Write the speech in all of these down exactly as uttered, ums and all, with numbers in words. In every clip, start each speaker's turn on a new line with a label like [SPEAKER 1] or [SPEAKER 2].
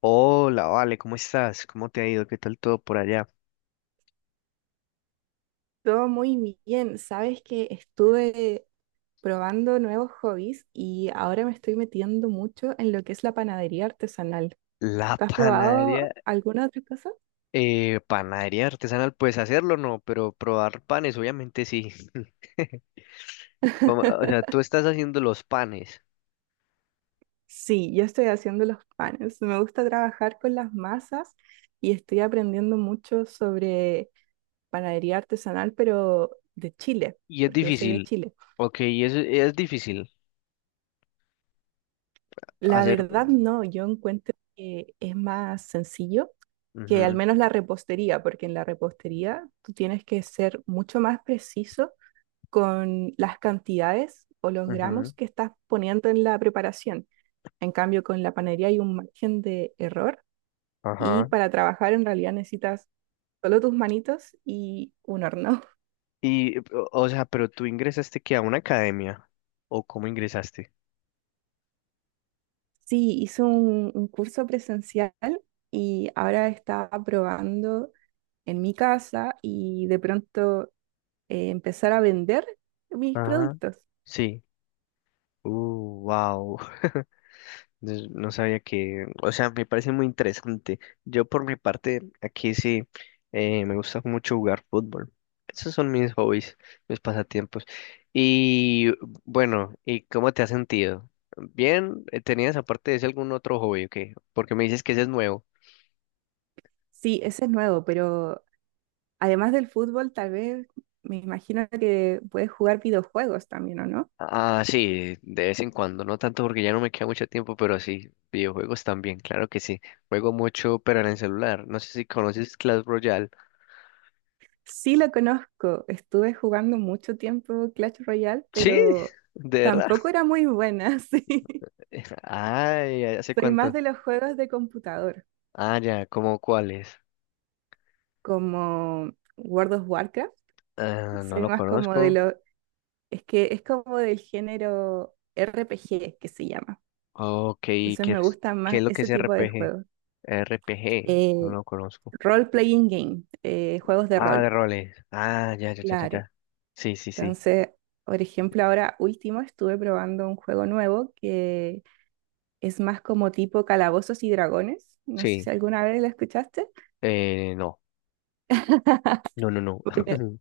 [SPEAKER 1] Hola, vale, ¿cómo estás? ¿Cómo te ha ido? ¿Qué tal todo por allá?
[SPEAKER 2] Todo muy bien. Sabes que estuve probando nuevos hobbies y ahora me estoy metiendo mucho en lo que es la panadería artesanal.
[SPEAKER 1] La
[SPEAKER 2] ¿Tú has
[SPEAKER 1] panadería,
[SPEAKER 2] probado alguna otra cosa?
[SPEAKER 1] eh, panadería artesanal, pues hacerlo no, pero probar panes, obviamente sí. Como- o sea, tú estás haciendo los panes
[SPEAKER 2] Sí, yo estoy haciendo los panes. Me gusta trabajar con las masas y estoy aprendiendo mucho sobre panadería artesanal, pero de Chile,
[SPEAKER 1] y es
[SPEAKER 2] porque yo soy de
[SPEAKER 1] difícil,
[SPEAKER 2] Chile.
[SPEAKER 1] ok, y es, es difícil
[SPEAKER 2] La
[SPEAKER 1] hacer.
[SPEAKER 2] verdad no, yo encuentro que es más sencillo que al
[SPEAKER 1] Ujú,
[SPEAKER 2] menos la repostería, porque en la repostería tú tienes que ser mucho más preciso con las cantidades o los
[SPEAKER 1] ujú,
[SPEAKER 2] gramos que estás poniendo en la preparación. En cambio, con la panería hay un margen de error y
[SPEAKER 1] ajá.
[SPEAKER 2] para trabajar en realidad necesitas solo tus manitos y un horno.
[SPEAKER 1] Y, o o sea, pero tú ingresaste que a una academia, ¿o cómo ingresaste?
[SPEAKER 2] Sí, hice un, un curso presencial y ahora estaba probando en mi casa y de pronto, eh, empezar a vender mis
[SPEAKER 1] Ajá.
[SPEAKER 2] productos.
[SPEAKER 1] Sí. Uh, wow. Entonces, no sabía que, o sea, me parece muy interesante. Yo por mi parte, aquí sí, eh, me gusta mucho jugar fútbol. Esos son mis hobbies, mis pasatiempos. Y bueno, ¿y cómo te has sentido? Bien. Eh, ¿tenías aparte de ese algún otro hobby o qué? Porque me dices que ese es nuevo.
[SPEAKER 2] Sí, ese es nuevo, pero además del fútbol, tal vez me imagino que puedes jugar videojuegos también, ¿o no?
[SPEAKER 1] Ah, sí, de vez en cuando, no tanto porque ya no me queda mucho tiempo, pero sí, videojuegos también, claro que sí. Juego mucho, pero en el celular. No sé si conoces Clash Royale.
[SPEAKER 2] Sí, lo conozco, estuve jugando mucho tiempo Clash Royale,
[SPEAKER 1] Sí,
[SPEAKER 2] pero
[SPEAKER 1] de verdad.
[SPEAKER 2] tampoco era muy buena. Sí.
[SPEAKER 1] Ay, ¿hace
[SPEAKER 2] Soy más
[SPEAKER 1] cuánto?
[SPEAKER 2] de los juegos de computador,
[SPEAKER 1] Ah, ya, ¿cómo cuáles?
[SPEAKER 2] como World of Warcraft.
[SPEAKER 1] Ah, no
[SPEAKER 2] Soy
[SPEAKER 1] lo
[SPEAKER 2] más como de
[SPEAKER 1] conozco.
[SPEAKER 2] lo, es que es como del género R P G, que se llama.
[SPEAKER 1] Ok, ¿qué
[SPEAKER 2] Entonces me
[SPEAKER 1] es,
[SPEAKER 2] gustan
[SPEAKER 1] ¿qué es
[SPEAKER 2] más
[SPEAKER 1] lo que
[SPEAKER 2] ese
[SPEAKER 1] es
[SPEAKER 2] tipo de
[SPEAKER 1] R P G?
[SPEAKER 2] juegos.
[SPEAKER 1] R P G, no
[SPEAKER 2] Eh,
[SPEAKER 1] lo conozco.
[SPEAKER 2] role-playing game, eh, juegos de
[SPEAKER 1] Ah, de
[SPEAKER 2] rol,
[SPEAKER 1] roles. Ah, ya, ya, ya, ya,
[SPEAKER 2] claro.
[SPEAKER 1] ya. Sí, sí, sí.
[SPEAKER 2] Entonces, por ejemplo, ahora último estuve probando un juego nuevo que es más como tipo Calabozos y Dragones. No sé si
[SPEAKER 1] Sí,
[SPEAKER 2] alguna vez lo escuchaste.
[SPEAKER 1] eh, no. No, no, no.
[SPEAKER 2] Bueno,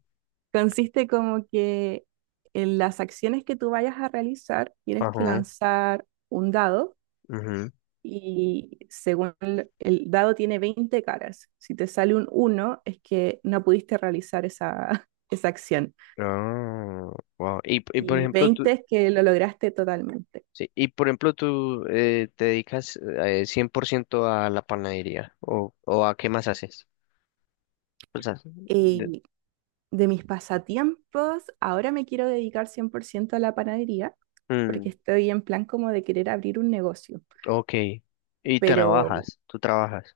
[SPEAKER 2] consiste como que en las acciones que tú vayas a realizar, tienes que
[SPEAKER 1] Ajá,
[SPEAKER 2] lanzar un dado.
[SPEAKER 1] ujú.
[SPEAKER 2] Y según el, el dado tiene veinte caras. Si te sale un uno es que no pudiste realizar esa, esa acción.
[SPEAKER 1] Ah, wow. Y, p- y por
[SPEAKER 2] Y
[SPEAKER 1] ejemplo, tú,
[SPEAKER 2] veinte es que lo lograste totalmente.
[SPEAKER 1] sí, y por ejemplo, tú eh, te dedicas eh, cien por ciento a la panadería, o, ¿o a qué más haces? O sea, de-
[SPEAKER 2] Y de mis pasatiempos, ahora me quiero dedicar cien por ciento a la panadería,
[SPEAKER 1] mm,
[SPEAKER 2] porque estoy en plan como de querer abrir un negocio.
[SPEAKER 1] ok. Y
[SPEAKER 2] Pero
[SPEAKER 1] trabajas, tú trabajas.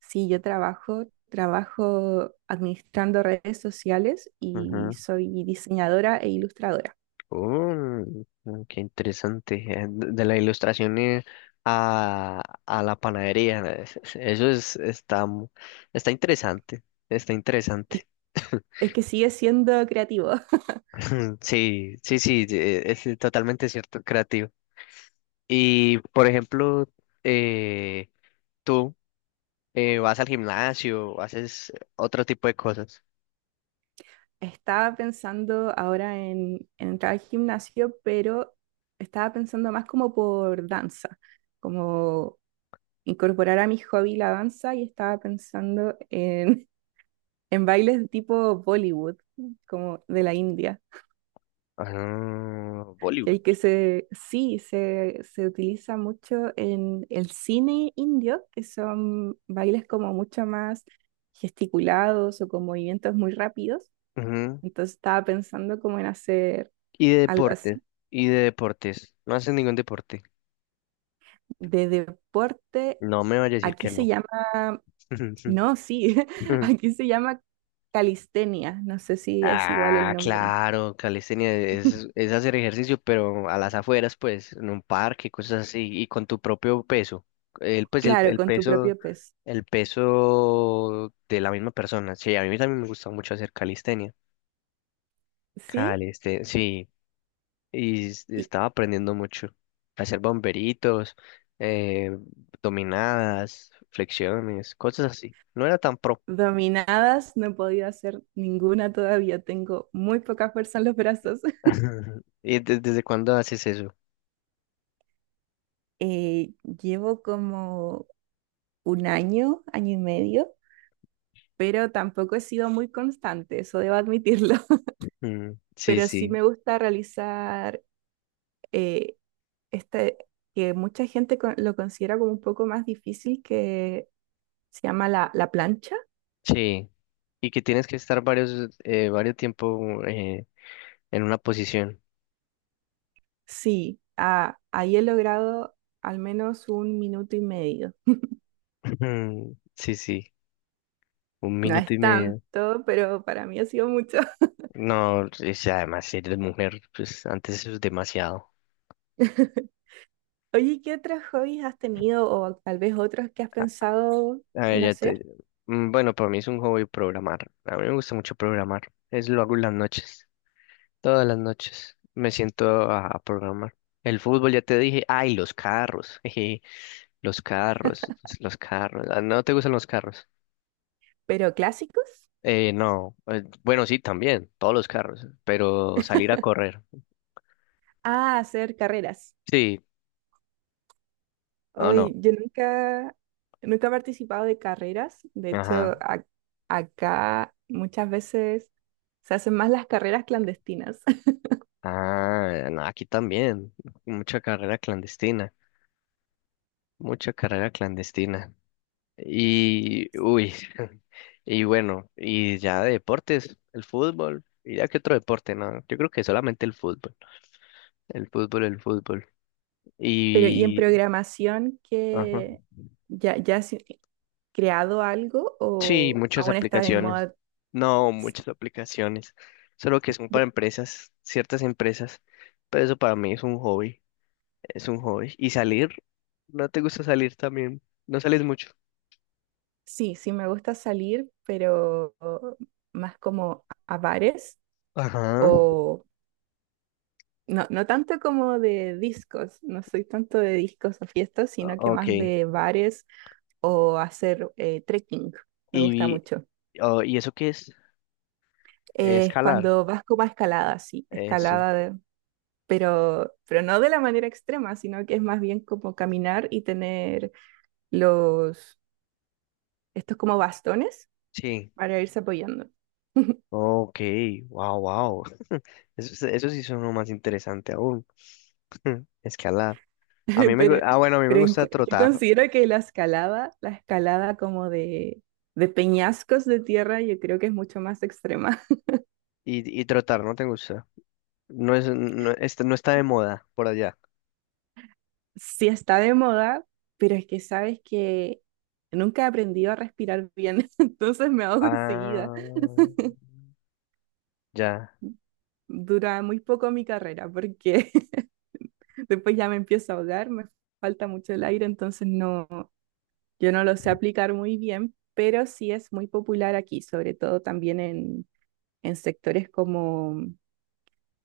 [SPEAKER 2] sí, yo trabajo, trabajo administrando redes sociales, y
[SPEAKER 1] Ajá.
[SPEAKER 2] soy diseñadora e ilustradora.
[SPEAKER 1] Mm, qué interesante. Eh, De de la ilustración ilustraciones a, a la panadería. eh, es- es- Eso es, está, mu- está interesante. Está interesante.
[SPEAKER 2] Es que sigue siendo creativo.
[SPEAKER 1] Sí, sí, sí, eh, es totalmente cierto, creativo. Y, por ejemplo, eh, tú eh, vas al gimnasio, haces otro tipo de cosas.
[SPEAKER 2] Estaba pensando ahora en, en entrar al gimnasio, pero estaba pensando más como por danza, como incorporar a mi hobby la danza, y estaba pensando en, en bailes tipo Bollywood, como de la India,
[SPEAKER 1] Ah,
[SPEAKER 2] que
[SPEAKER 1] voleibol.
[SPEAKER 2] hay que se, sí, se, se utiliza mucho en el cine indio, que son bailes como mucho más gesticulados o con movimientos muy rápidos.
[SPEAKER 1] Ujú.
[SPEAKER 2] Entonces estaba pensando como en hacer
[SPEAKER 1] Y de
[SPEAKER 2] algo
[SPEAKER 1] deportes,
[SPEAKER 2] así.
[SPEAKER 1] y de deportes. No haces ningún deporte.
[SPEAKER 2] De deporte,
[SPEAKER 1] No me vaya a decir
[SPEAKER 2] aquí
[SPEAKER 1] que
[SPEAKER 2] se
[SPEAKER 1] no.
[SPEAKER 2] llama, no, sí, aquí se llama calistenia, no sé si es igual el
[SPEAKER 1] Ah,
[SPEAKER 2] nombre.
[SPEAKER 1] claro, calistenia es, es hacer ejercicio, pero a las afueras, pues, en un parque, cosas así, y con tu propio peso. El, pues, el,
[SPEAKER 2] Claro,
[SPEAKER 1] el
[SPEAKER 2] con tu
[SPEAKER 1] peso,
[SPEAKER 2] propio peso.
[SPEAKER 1] el peso de la misma persona. Sí, a mí también me gusta mucho hacer calistenia.
[SPEAKER 2] Sí,
[SPEAKER 1] Calistenia, sí. Y s-
[SPEAKER 2] y
[SPEAKER 1] estaba aprendiendo mucho. A hacer bomberitos, eh, dominadas, flexiones, cosas así. No era tan pro.
[SPEAKER 2] dominadas no he podido hacer ninguna todavía, tengo muy poca fuerza en los brazos.
[SPEAKER 1] ¿Y de- desde cuándo haces eso?
[SPEAKER 2] Eh, llevo como un año, año y medio, pero tampoco he sido muy constante, eso debo admitirlo.
[SPEAKER 1] Mm, sí,
[SPEAKER 2] Pero sí
[SPEAKER 1] sí,
[SPEAKER 2] me gusta realizar... eh, este, que mucha gente con- lo considera como un poco más difícil, que se llama la, la plancha.
[SPEAKER 1] sí. Y que tienes que estar varios, eh, varios tiempo eh, en una posición.
[SPEAKER 2] Sí, ah, ahí he logrado al menos un minuto y medio.
[SPEAKER 1] Sí, sí. Un
[SPEAKER 2] No
[SPEAKER 1] minuto
[SPEAKER 2] es
[SPEAKER 1] y medio.
[SPEAKER 2] tanto, pero para mí ha sido mucho.
[SPEAKER 1] No, o sea, además, si eres mujer, pues antes eso es demasiado.
[SPEAKER 2] Oye, ¿y qué otros hobbies has tenido o tal vez otros que has pensado
[SPEAKER 1] A ver,
[SPEAKER 2] en
[SPEAKER 1] ya te...
[SPEAKER 2] hacer?
[SPEAKER 1] Mm, bueno, para mí es un hobby programar. A mí me gusta mucho programar. Es lo hago en las noches. Todas las noches me siento a, a programar. El fútbol, ya te dije. Ay, los carros. Jeje, los carros. Los carros. Ah, ¿no te gustan los carros?
[SPEAKER 2] ¿Pero clásicos?
[SPEAKER 1] Eh, no. eh, Bueno, sí, también. Todos los carros. Pero salir a correr.
[SPEAKER 2] Ah, hacer carreras.
[SPEAKER 1] Sí. No,
[SPEAKER 2] Hoy
[SPEAKER 1] no.
[SPEAKER 2] yo nunca Nunca he participado de carreras, de hecho,
[SPEAKER 1] Ajá.
[SPEAKER 2] a- acá muchas veces se hacen más las carreras clandestinas.
[SPEAKER 1] Ah, no, aquí también. Mucha carrera clandestina. Mucha carrera clandestina. Y, uy, y bueno, y ya de deportes, el fútbol, y ya que otro deporte, no, yo creo que solamente el fútbol, el fútbol, el fútbol,
[SPEAKER 2] Pero, ¿y en
[SPEAKER 1] y,
[SPEAKER 2] programación
[SPEAKER 1] ajá,
[SPEAKER 2] que ya, ya has creado algo
[SPEAKER 1] sí,
[SPEAKER 2] o
[SPEAKER 1] muchas
[SPEAKER 2] aún estás en
[SPEAKER 1] aplicaciones,
[SPEAKER 2] moda?
[SPEAKER 1] no,
[SPEAKER 2] Sí,
[SPEAKER 1] muchas aplicaciones, solo que son para
[SPEAKER 2] de-
[SPEAKER 1] empresas, ciertas empresas, pero eso para mí es un hobby, es un hobby, y salir, no te gusta salir también, no sales mucho.
[SPEAKER 2] sí, sí me gusta salir, pero más como a bares,
[SPEAKER 1] Ajá,
[SPEAKER 2] o no, no tanto como de discos, no soy tanto de discos o fiestas, sino que más
[SPEAKER 1] ok,
[SPEAKER 2] de bares, o hacer eh, trekking, me gusta
[SPEAKER 1] y,
[SPEAKER 2] mucho.
[SPEAKER 1] oh, ¿y eso qué es?
[SPEAKER 2] Es
[SPEAKER 1] Escalar,
[SPEAKER 2] cuando vas como a escalada, sí,
[SPEAKER 1] eso.
[SPEAKER 2] escalada, de- pero, pero no de la manera extrema, sino que es más bien como caminar y tener los, estos como bastones
[SPEAKER 1] Sí.
[SPEAKER 2] para irse apoyando.
[SPEAKER 1] Ok, wow, wow. Eso, eso sí suena más interesante aún. Escalada. A mí me, gu-
[SPEAKER 2] Pero,
[SPEAKER 1] ah, bueno, a mí me
[SPEAKER 2] pero en
[SPEAKER 1] gusta
[SPEAKER 2] cu- yo
[SPEAKER 1] trotar
[SPEAKER 2] considero que la escalada, la escalada como de, de peñascos de tierra, yo creo que es mucho más extrema.
[SPEAKER 1] y, y trotar, ¿no te gusta? No es, no, este- no está de moda por allá.
[SPEAKER 2] Sí, está de moda, pero es que sabes que nunca he aprendido a respirar bien, entonces me ahogo enseguida.
[SPEAKER 1] Ah, ya.
[SPEAKER 2] Dura muy poco mi carrera, porque después ya me empiezo a ahogar, me falta mucho el aire, entonces no, yo no lo sé aplicar muy bien, pero sí es muy popular aquí, sobre todo también en, en sectores como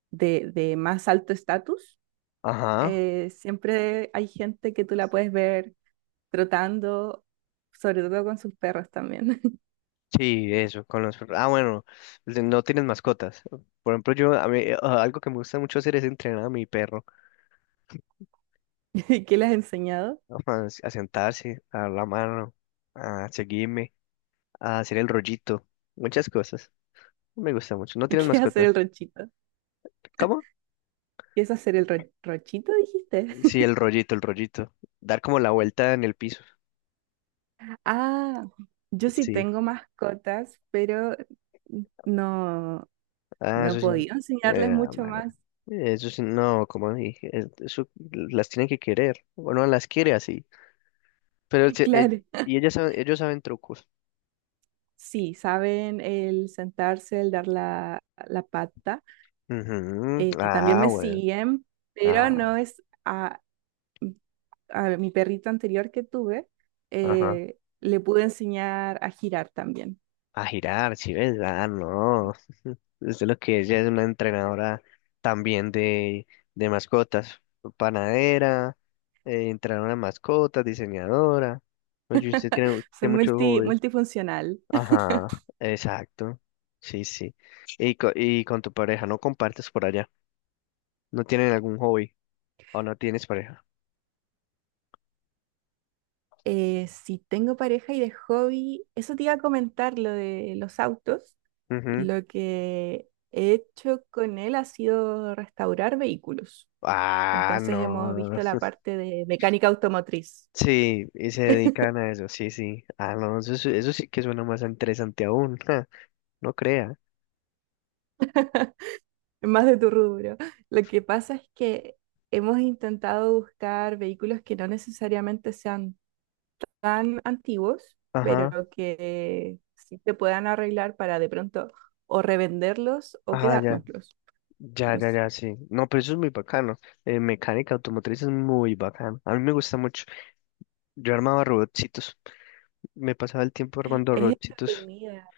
[SPEAKER 2] de, de más alto estatus.
[SPEAKER 1] Ajá.
[SPEAKER 2] Eh, siempre hay gente que tú la puedes ver trotando, sobre todo con sus perros también.
[SPEAKER 1] Sí, eso, con los perros. Ah, bueno, de- no tienes mascotas. Por ejemplo, yo, a mí, eh, algo que me gusta mucho hacer es entrenar a mi perro,
[SPEAKER 2] ¿Qué le has enseñado?
[SPEAKER 1] a, a sentarse, a dar la mano, a seguirme, a hacer el rollito, muchas cosas. No me gusta mucho. ¿No tienes
[SPEAKER 2] ¿Qué es hacer
[SPEAKER 1] mascotas?
[SPEAKER 2] el ranchito?
[SPEAKER 1] ¿Cómo?
[SPEAKER 2] ¿Qué es hacer el ra- ranchito, dijiste?
[SPEAKER 1] Sí, el rollito, el rollito. Dar como la vuelta en el piso.
[SPEAKER 2] Ah, yo sí
[SPEAKER 1] Sí.
[SPEAKER 2] tengo mascotas, pero no,
[SPEAKER 1] Ah,
[SPEAKER 2] no he
[SPEAKER 1] eso sí.
[SPEAKER 2] podido enseñarles
[SPEAKER 1] Eh,
[SPEAKER 2] mucho
[SPEAKER 1] madre.
[SPEAKER 2] más.
[SPEAKER 1] Eso sí, no, como dije, es- eso las tienen que querer. Bueno, las quiere así. Pero se- eh,
[SPEAKER 2] Claro,
[SPEAKER 1] y ellas saben- ellos saben trucos.
[SPEAKER 2] sí, saben el sentarse, el dar la, la pata.
[SPEAKER 1] Ujú.
[SPEAKER 2] Eh, también
[SPEAKER 1] Ah,
[SPEAKER 2] me
[SPEAKER 1] bueno.
[SPEAKER 2] siguen, pero
[SPEAKER 1] Ah,
[SPEAKER 2] no es a, a mi perrito anterior que tuve,
[SPEAKER 1] ajá.
[SPEAKER 2] eh, le pude enseñar a girar también.
[SPEAKER 1] A girar, si ves. Ah, no. Esto es lo que ella es una entrenadora también de, de mascotas, panadera, eh, entrenadora de mascotas, diseñadora. Pues y usted tiene,
[SPEAKER 2] Soy
[SPEAKER 1] tiene mucho
[SPEAKER 2] multi,
[SPEAKER 1] hobby.
[SPEAKER 2] multifuncional.
[SPEAKER 1] Ajá, exacto. Sí, sí. Y, co- y con tu pareja, no compartes por allá. ¿No tienen algún hobby o no tienes pareja?
[SPEAKER 2] Eh, si tengo pareja, y de hobby, eso te iba a comentar, lo de los autos.
[SPEAKER 1] Ujú.
[SPEAKER 2] Lo que he hecho con él ha sido restaurar vehículos.
[SPEAKER 1] Ah,
[SPEAKER 2] Entonces hemos
[SPEAKER 1] no.
[SPEAKER 2] visto la parte de mecánica automotriz,
[SPEAKER 1] Sí, y se dedican a eso, sí, sí. Ah, no, eso, sí- eso sí que suena más interesante aún. Ja, no crea.
[SPEAKER 2] más de tu rubro. Lo que pasa es que hemos intentado buscar vehículos que no necesariamente sean tan antiguos,
[SPEAKER 1] Ajá,
[SPEAKER 2] pero que sí te puedan arreglar para de pronto o revenderlos o
[SPEAKER 1] ajá, ya.
[SPEAKER 2] quedárnoslos.
[SPEAKER 1] Ya, ya, ya, sí. No, pero eso es muy bacano. Eh, mecánica automotriz es muy bacano. A mí me gusta mucho. Yo armaba robotcitos. Me pasaba el tiempo armando
[SPEAKER 2] Es
[SPEAKER 1] robotcitos.
[SPEAKER 2] entretenida,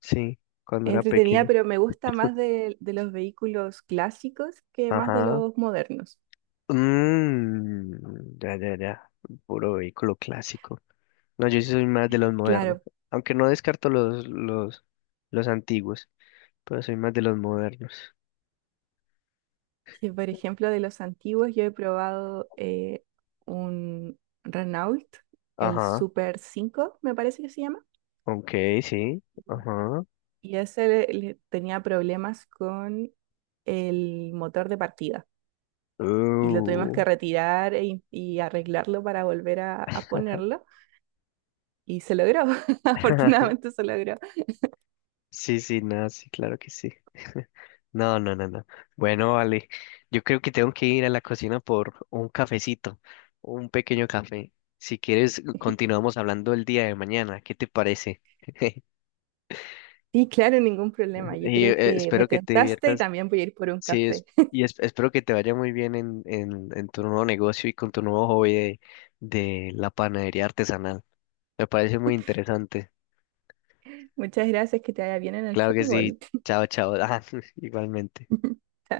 [SPEAKER 1] Sí, cuando
[SPEAKER 2] es
[SPEAKER 1] era
[SPEAKER 2] entretenida,
[SPEAKER 1] pequeño.
[SPEAKER 2] pero me gusta más de, de los vehículos clásicos que más de
[SPEAKER 1] Ajá.
[SPEAKER 2] los modernos.
[SPEAKER 1] Mmm, ya, ya, ya. Puro vehículo clásico. No, yo sí soy más de los modernos.
[SPEAKER 2] Claro,
[SPEAKER 1] Aunque no descarto los, los, los antiguos, pero soy más de los modernos.
[SPEAKER 2] que por ejemplo de los antiguos yo he probado eh, un Renault, el
[SPEAKER 1] Ajá.
[SPEAKER 2] Super cinco, me parece que se llama,
[SPEAKER 1] Ok, sí. Ajá.
[SPEAKER 2] y ese le- le tenía problemas con el motor de partida. Y lo tuvimos
[SPEAKER 1] Uh.
[SPEAKER 2] que retirar e in- y arreglarlo para volver a, a ponerlo. Y se logró, afortunadamente se logró.
[SPEAKER 1] Sí, sí, no, sí, claro que sí. No, no, no, no. Bueno, vale. Yo creo que tengo que ir a la cocina por un cafecito, un pequeño café. Si quieres, continuamos hablando el día de mañana. ¿Qué te parece?
[SPEAKER 2] Sí, claro, ningún problema. Yo
[SPEAKER 1] Y
[SPEAKER 2] creo
[SPEAKER 1] eh,
[SPEAKER 2] que me
[SPEAKER 1] espero que te
[SPEAKER 2] tentaste y
[SPEAKER 1] diviertas.
[SPEAKER 2] también voy a ir por un
[SPEAKER 1] Sí,
[SPEAKER 2] café.
[SPEAKER 1] es- y es- espero que te vaya muy bien en, en, en tu nuevo negocio y con tu nuevo hobby de, de la panadería artesanal. Me parece muy interesante.
[SPEAKER 2] Muchas gracias, que te vaya bien en el
[SPEAKER 1] Claro que sí.
[SPEAKER 2] fútbol.
[SPEAKER 1] Chao, chao. Ah, igualmente.